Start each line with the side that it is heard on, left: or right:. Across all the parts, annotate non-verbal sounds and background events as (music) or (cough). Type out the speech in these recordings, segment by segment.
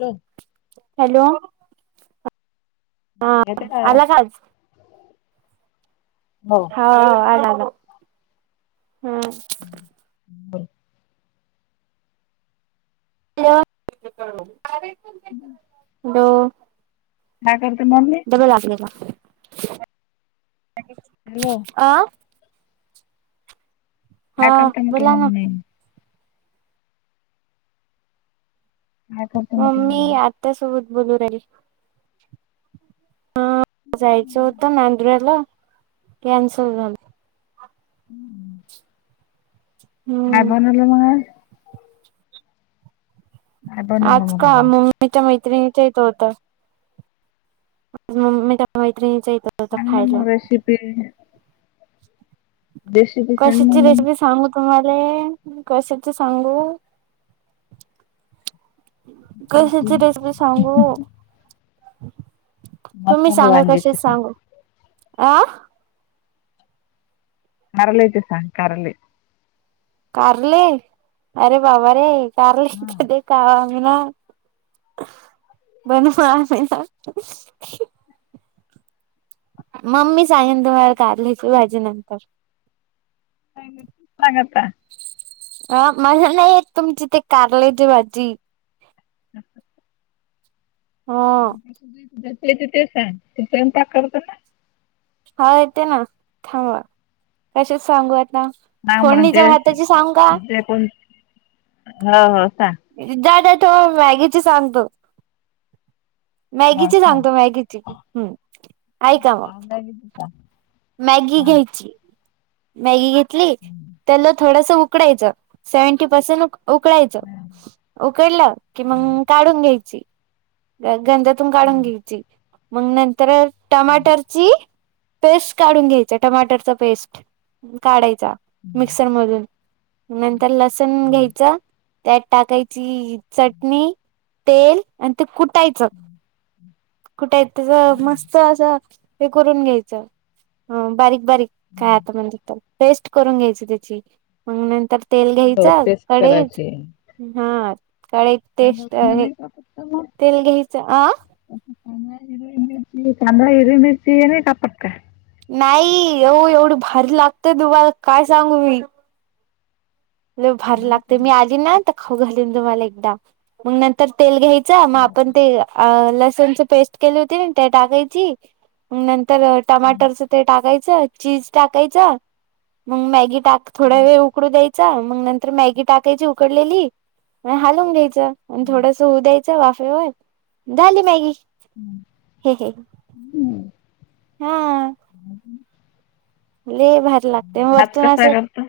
left: Hello
right: hello. हा
left: येते का आवाज
right: आला काच.
left: हो
right: हा आला आला हम्.
left: बर.
right: हॅलो.
left: हम्.
right: ब
left: नाही करते मम्मी.
right: ब लागले का?
left: हॅलो.
right: अ हा
left: काय करते म्हटलं
right: बोला ना.
left: मम्मी काय करते म्हटलं
right: ममी
left: मम्मी
right: आतास सुवत बोलू राहिली. अ जायचं होत आंध्रया ला कॅनसल झालं.
left: हम्म. नाहीय
right: हम्म
left: बनलं मग. काय बनवलं
right: आज का
left: म्हटलं
right: मम्मीच्या मैत्रिणीच इ त होतं. मम्मी का मैत्रीिणीच्या इथं. होतं
left: हंग नम
right: खायला
left: रेसिपी. देश.
right: कशाची रेसिपी सांग. तुम्हाले मी कसेच सांगू.
left: तुमची.
right: कशाची रेसिपी सांगू. तुम्ही
left: मसाले
right: सांगा
left: वांग्याची
right: कसेच
left: सांग
right: सांगू आ.
left: करलेेत सांग कराली.
right: कारले अरे बाबा रे कारले
left: हा
right: क कावाम ना बनवावाम ना. मम्मी सांगेन दु वळ काढलीची भाजी नंतर
left: सांगता का?
right: अ मला नाही तुम्चीिथ कारलेचीे भाजी.
left: ह ह.
right: हो.
left: जेत ते सांग ते सन पाक करत ना.
right: हा येते ना थांबवा कसेच सांगू आता. फोडणीच्या भाताची सांगा.
left: त्या पण हा हो का.
right: जा जा तो मॅगीची सांगतो.
left: हो
right: मॅगीची
left: सांग
right: सांगतो मॅगीची हम्म ऐका मग
left: हा.
right: मॅगी घ्यायची मॅगी घेतली त्याला थोडस उक उकडायचं सेव्हंटी पर्सेंट उक उकळायचं उकडलं कि मंग काढून घ्यायची. ग गंधातून काढून घ्यायची मग नंतर
left: हो
right: टमाटरची पेस्ट. काढून घ्यायचं टमाटरचा पेस्ट काढाय मिक्सर मधून नंतर लसण घ्यायचा. त्यात टाकायची चटणी, तेल आणि ते कुट कुठायचं कुठाय त्याच मस्त असं हे करून घ्यायचं. अ बारीक बारीक काय आता म्हणतेत त्याला पेस्ट करून घ्यायची त्याची. मग नंतर तेल घ्यायचं
left: पेस्ट
right: कढईच
left: करायची.
right: हा कढईत.
left: का
right: टेस्ट हे
left: नाही का (unintelligible)
right: तेल घ्यायचं आ.
left: असं कांदा हिरवी मिरची कांदा हिरवी मिरची हे नाई कापत का?
right: नाही येऊ एवढं भारी लागतय तुम्हाला काय सांगू मी. लई भारी लागते मी आली ना तर खाऊ घालीन तुम्हाला एकदा मग नंतर तेल घ्याय च मग आपण ते. अ लसणच पेस्ट केली होती ना त्या टाकायची अ नंतर टमाटरचं ते टाकायचं चीज टाकायचं मग मॅगी टाक थोड्या वेळ उकडू द्याय च मग नंतर मॅगी टाकायची उकडलेली म हालवून घ्यायचं आण थोडस होऊ द्याय च वाफेवर झाली मॅगी.
left: हम्म.
right: हे घे.
left: हम्म.
right: हा. लई भारी लागते अ
left: भात
right: वरतून
left: कसा
right: असं
left: करता?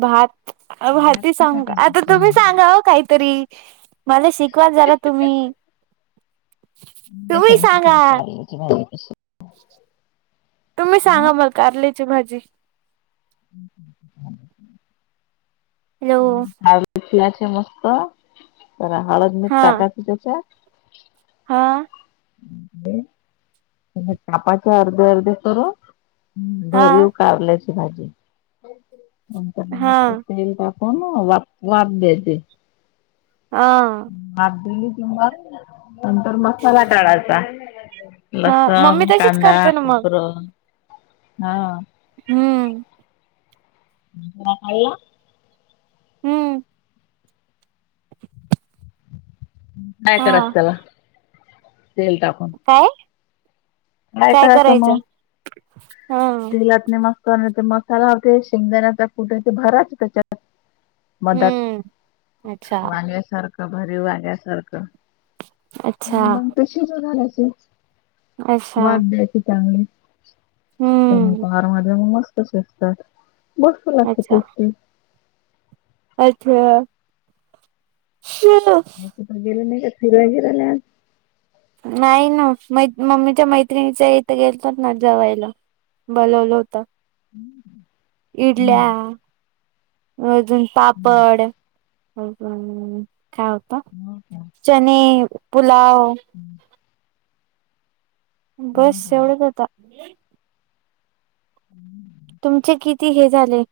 right: भात
left: भात
right: भाती
left: कसा
right: सांग
left: करतात?
right: आता तुम्ही सांगा अ काहीतरी. मला शिकवाल जरा तुम्ही तुम्ही सांगा.
left: तिमा वापस.
right: तुम्ही
left: मग
right: सांगा मला कारल्याची भाजी. हॅलो
left: ला उ लाचे मस्त. जरा हळद, मीट
right: हा
left: टाकायचे त्याच्यात.
right: हा.
left: कापाचे अर्धे अर्धे करून. हम्म
right: हा
left: भरीव कारल्याची भाजी नंतर म
right: हा
left: तेल टाक आ म वाफ वाफ द्यायचे.
right: हा
left: माप भली किंवा नंतर मसाला टाळायचा.
right: हा
left: लसण
right: मम्मी तशीच
left: कांदा
right: करते ना मग
left: खोबर हा.
right: हम्म.
left: (unintelligible)
right: हम्म.
left: फ्राय
right: हा
left: करायचंय त्याला तेल टाकून
right: काय काय करायचं हा.
left: लाटणे मस करायचे नाहीतर मसाला होते शेंगदाण्याचा कुटयं ते भरायच त्याच्यात. मदात
right: हम्म अच्छा
left: वांग्यासारखं भरीव वांग्यासारखं.
right: अच्छा.
left: कशी ग (unintelligible)
right: अच्छा
left: वाद द्यायचे चांगले त्या
right: हम्म
left: उपहार मध्ये मग मस्त शिजत, मस्त लागते
right: अच्छा
left: टेस्टी.
right: अच्छा (unintelligible)
left: कुठे गेलं नाही का, फिराय गेले नाही आज?
right: नाही ना म-मम्मीच्या मैत्रिणीच्या इथे गेलतत ना जेवायला. बोलवलं होतं.
left: हम्म.
right: इडल्या अजून
left: हम्म.
right: पापड. हो का, मग काय होतं?
left: हो का?
right: चने, पुलाव.
left: हम्म. हो
right: बस
left: का
right: एवढंच होता.
left: हम्म.
right: तुमचे किती हे झाले?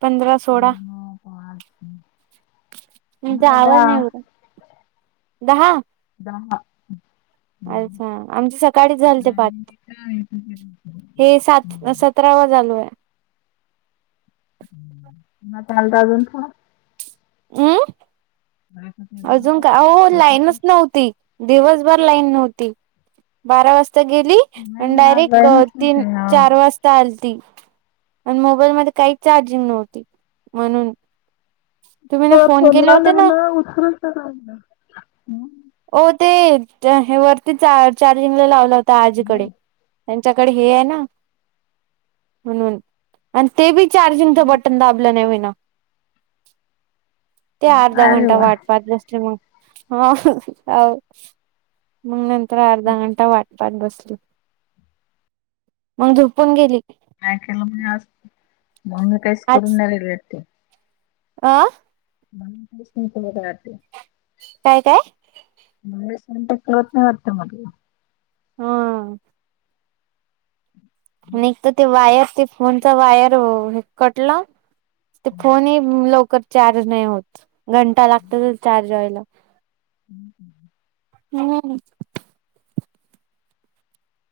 right: पंधरा सोळा,
left: आणि मग आज
right: तुमचा आवाज नाही येऊ (unintelligible) दहा?
left: दहा. हम्म.
right: अच्छा आमच्या सकाळीच झालते पाच.
left: आणि काय तुझे
right: हे सात सत रावा चालू आहे.
left: (unintelligible)
right: अं?
left: नाही
right: अजून का, अहो लाईनच नव्हती. दिवसभर लाईन नव्हती. बारा वाजता गेली आणि
left: ना आज
right: डायरेक्ट
left: जाय नसतील
right: तीन
left: ते हा
right: चार वाज चालती आणि मोबाईलमध्ये काही चार्जिंग नव्हती म्हणून. तुम्ही ना
left: (unintelligible) फोन
right: केले होते ना
left: नाही (unintelligible)
right: हो ते हे वरती चार-चार्जिंगला लावला होता आजीकडे.
left: नाही
right: त्यांच्याकडे हे आहे ना म्हणून आणि ते बी चार्जिंगच बटन दाब (unintelligible) ते अर्धा
left: अरे
right: घंटा
left: वा
right: वाट पहात बस (unintelligible) अहो मग नंतर अर्ध घंटा वाट पहात बसली, मग झोपून गेली.
left: ऐकायला नाही आज, मग काहीच करून नाही राहिले वाटते.
right: आं?
left: मला वाटले (unintelligible) वाटते.
right: काय काय?
left: (unintelligible) कळत नाही वाटत मग
right: हा. आणि एक तर ते वायर ते फोनचा वायर ओ कटला. ते
left: हम्म.
right: फोन एक लवकर चार्ज नाही होतं. घंटा लागत तेला चार्ज व्हायला.
left: (unintelligible)
right: हम्म.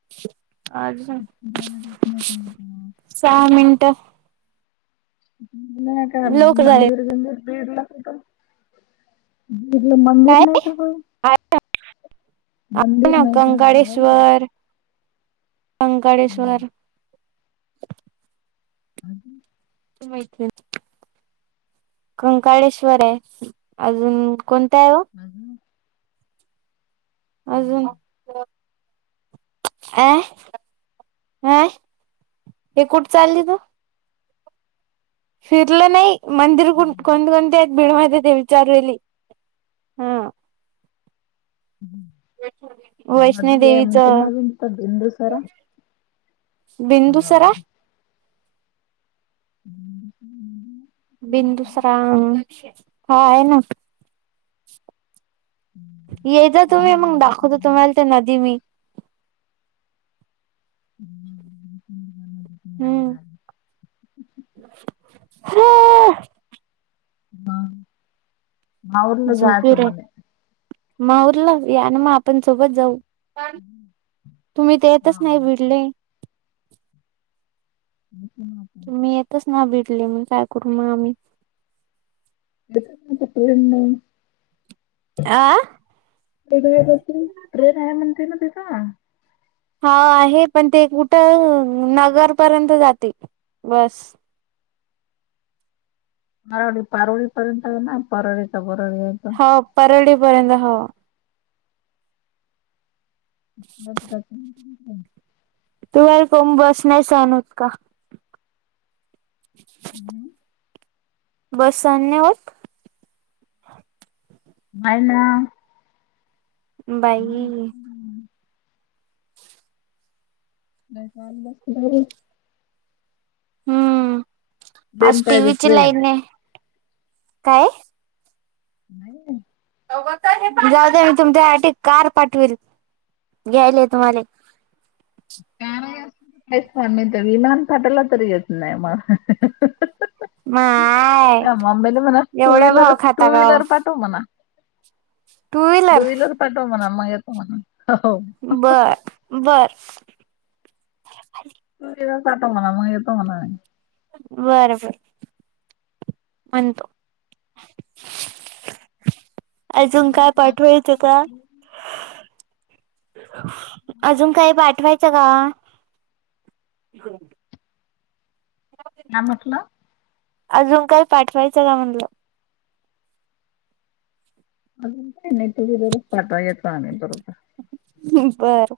right: (inaudible) अजून
left: (unintelligible)
right: सहा मिनटं
left: नाही काय
right: लोक झाले
left: मंदिर बिंदिर बीडला कुठं? तिकडं मंदिर
right: काय?
left: नाही का गं?
right: आहे
left: मंदिर
right: ना
left: नाही का, आहे का? हम्म.
right: व्यंकटेश्वर
left: (unintelligible)
right: माहिती कंकाळेश्वर आहे अजून कोणत आहे ओ
left: हम्म
right: अजून अ, अ हे कुठे चालली तू फिरलं नाही मंदिर कोण
left: हम्म.
right: कोणते आहेत बीड म दे चारवेली हा
left: मध्ये
right: वैष्णोदेवीच
left: म्हणज नाज बिंदुसरा
right: बिंदुसरा
left: हो. हम् ह्
right: बिदुसरा हा आहे ना
left: हम्म.
right: येता तुम्ही मग दाखवता
left: हम्म.
right: तुम्हाला ते नदी मी
left: हम्
right: हम्म
left: बघ
right: झोपी रे
left: म्हणे.
right: म आवरल या ना मग आपण सोबत जाऊ प तुम्ही
left: हा.
right: तेेतच नाही विडले
left: (unintelligible)
right: मी येतच ना बिडले मग काय करू मग आम्ही
left: (unintelligible)
right: आ
left: वेगवेगळ प्रेन आहे म्हणते ना तिचा
right: हा आहे पण ते कुठं नगरपर्यंत जाते बस
left: परवळी परवळी पर्यंत ना परळीचा
right: हो परारडी पर्यंत हो
left: मग तिथं हम्म.
right: तुम्हाला कोम बस नाही सहन होत का बस आली होत
left: हाय ना
right: बाई
left: (unintelligible)
right: हम्म आज
left: ट्रेन पाहिजे
right: टीव्हीची
left: ट्रेन.
right: लाईन नाही काय
left: नाही
right: जाऊ दे मी तुमच्यासाठी कार पाठवेल घ्यायले तुम्हाला
left: च म तर विमान पाठवलं तरी येत नाही मग
right: माय
left: आ आमेल मना टू
right: एवढा
left: व्हीलर,
right: भाव खाता
left: टू
right: का ओ
left: व्हीलर पाठव मना टू व्हीलर पाठव म्हणा मग येतो म्हणून हो
right: बर, बर
left: त जात म्हणा मग येतो म्हणा नाही
right: बर, बर म्हणतो अजून काय पाठवेल
left: (unintelligible)
right: अजून काही पाठवायचं का?
left: काय म्हटलं
right: अजून काय पाठवायचं का म्हणलं
left: अ तुझरोब पाठ येत आम बरोबर
right: बरं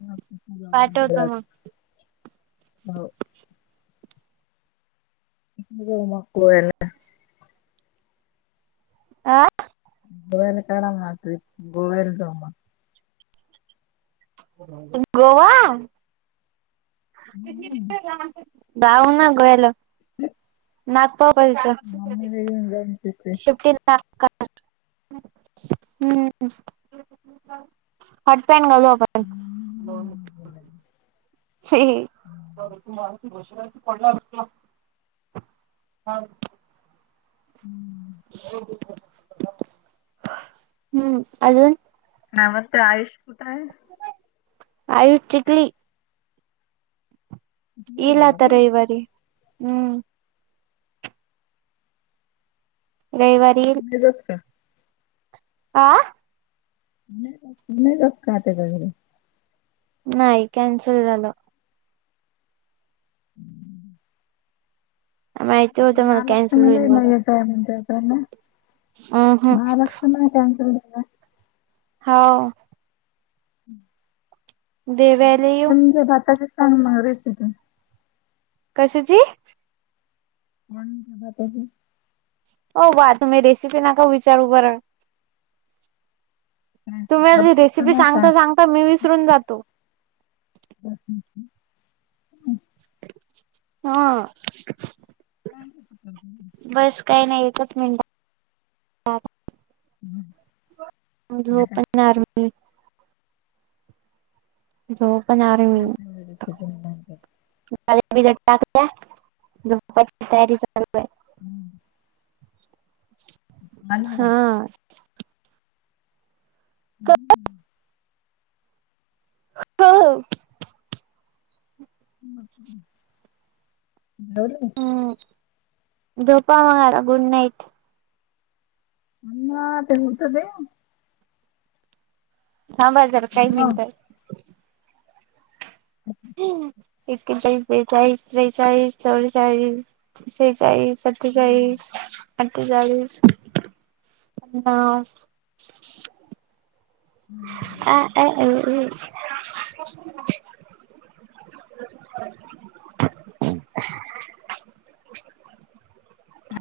left: ह
right: पाठवतो मग
left: हो मक्ळूला
right: आं.
left: गवाला काढ मात गवाल तो
right: तुम गोवा.
left: हम्म.
right: गाव ना गेलो.
left: हम.
right: नागपावलते
left: जाऊन तिथे
right: शिप्टीला. हा काय हंम्म हं म ते हाफ पॅन्ट घालू आपण. हे हे.
left: हम्म.
right: हम्म अजून.
left: हा मग ते आयुष कुठंय?
right: आयुष चिकली. इल आता रविवारी हम्म. रविवार.
left: माहित असतयं.
right: आं.
left: नाही जात नाही जात का त्यज्याकडं.
right: नाही कॅन्सल झालं.
left: हम्म.
right: माहिती होतं मला कॅन्सल
left: महालक्ष्मीला
right: होईल
left: येना
right: म्हणून.
left: ये. पेमेंट जाताना
right: अं हं
left: माझा लक्ष नाही कॅन्सल झाला.
right: हाव.
left: आता ते
right: देवाला येऊ
left: म्हणजे भाताचे सांग मग रेसिपी.
right: कशाची.
left: कोणाचे भाताले.
right: ओ बा तुम्ही रेसिपी नका विचारू बर.
left: काय
right: तुम्ही आधी
left: करत
right: रेसिपी
left: असताना सांग
right: सांगता सांगता मी विसरून जातो.
left: ह ह ह.
right: हा.
left: काय करते स
right: काही नाही एकचं मिनट.
left: हम्म. आता
right: झोपणार मी. जो पण आरू
left: हम्म हम लगेच तेथून माणज्यात.
right: पाण्यात बिण्यात टाकल्या आता पप्पाची तयारी चालू आहे.
left: हम्म. आलं का?
right: हा.
left: हम्म.
right: हो.
left: लावले.
right: हम्म झोपा मग आता गुड नाईट.
left: थांबना ते होवू तर दे.
right: थांबा जरा काही
left: हॅलो.
right: मिनटये.
left: अ ह.
right: एकेचाळीस बेचाळीस त्रेचाळीस चव्वेचाळीस शेचाळीस.
left: हम्म.
right: सत्तेचाळीस. अठ्ठेचाळीस पन्नास.
left: हम्म.
right: ऍ ऍ ओ ओ.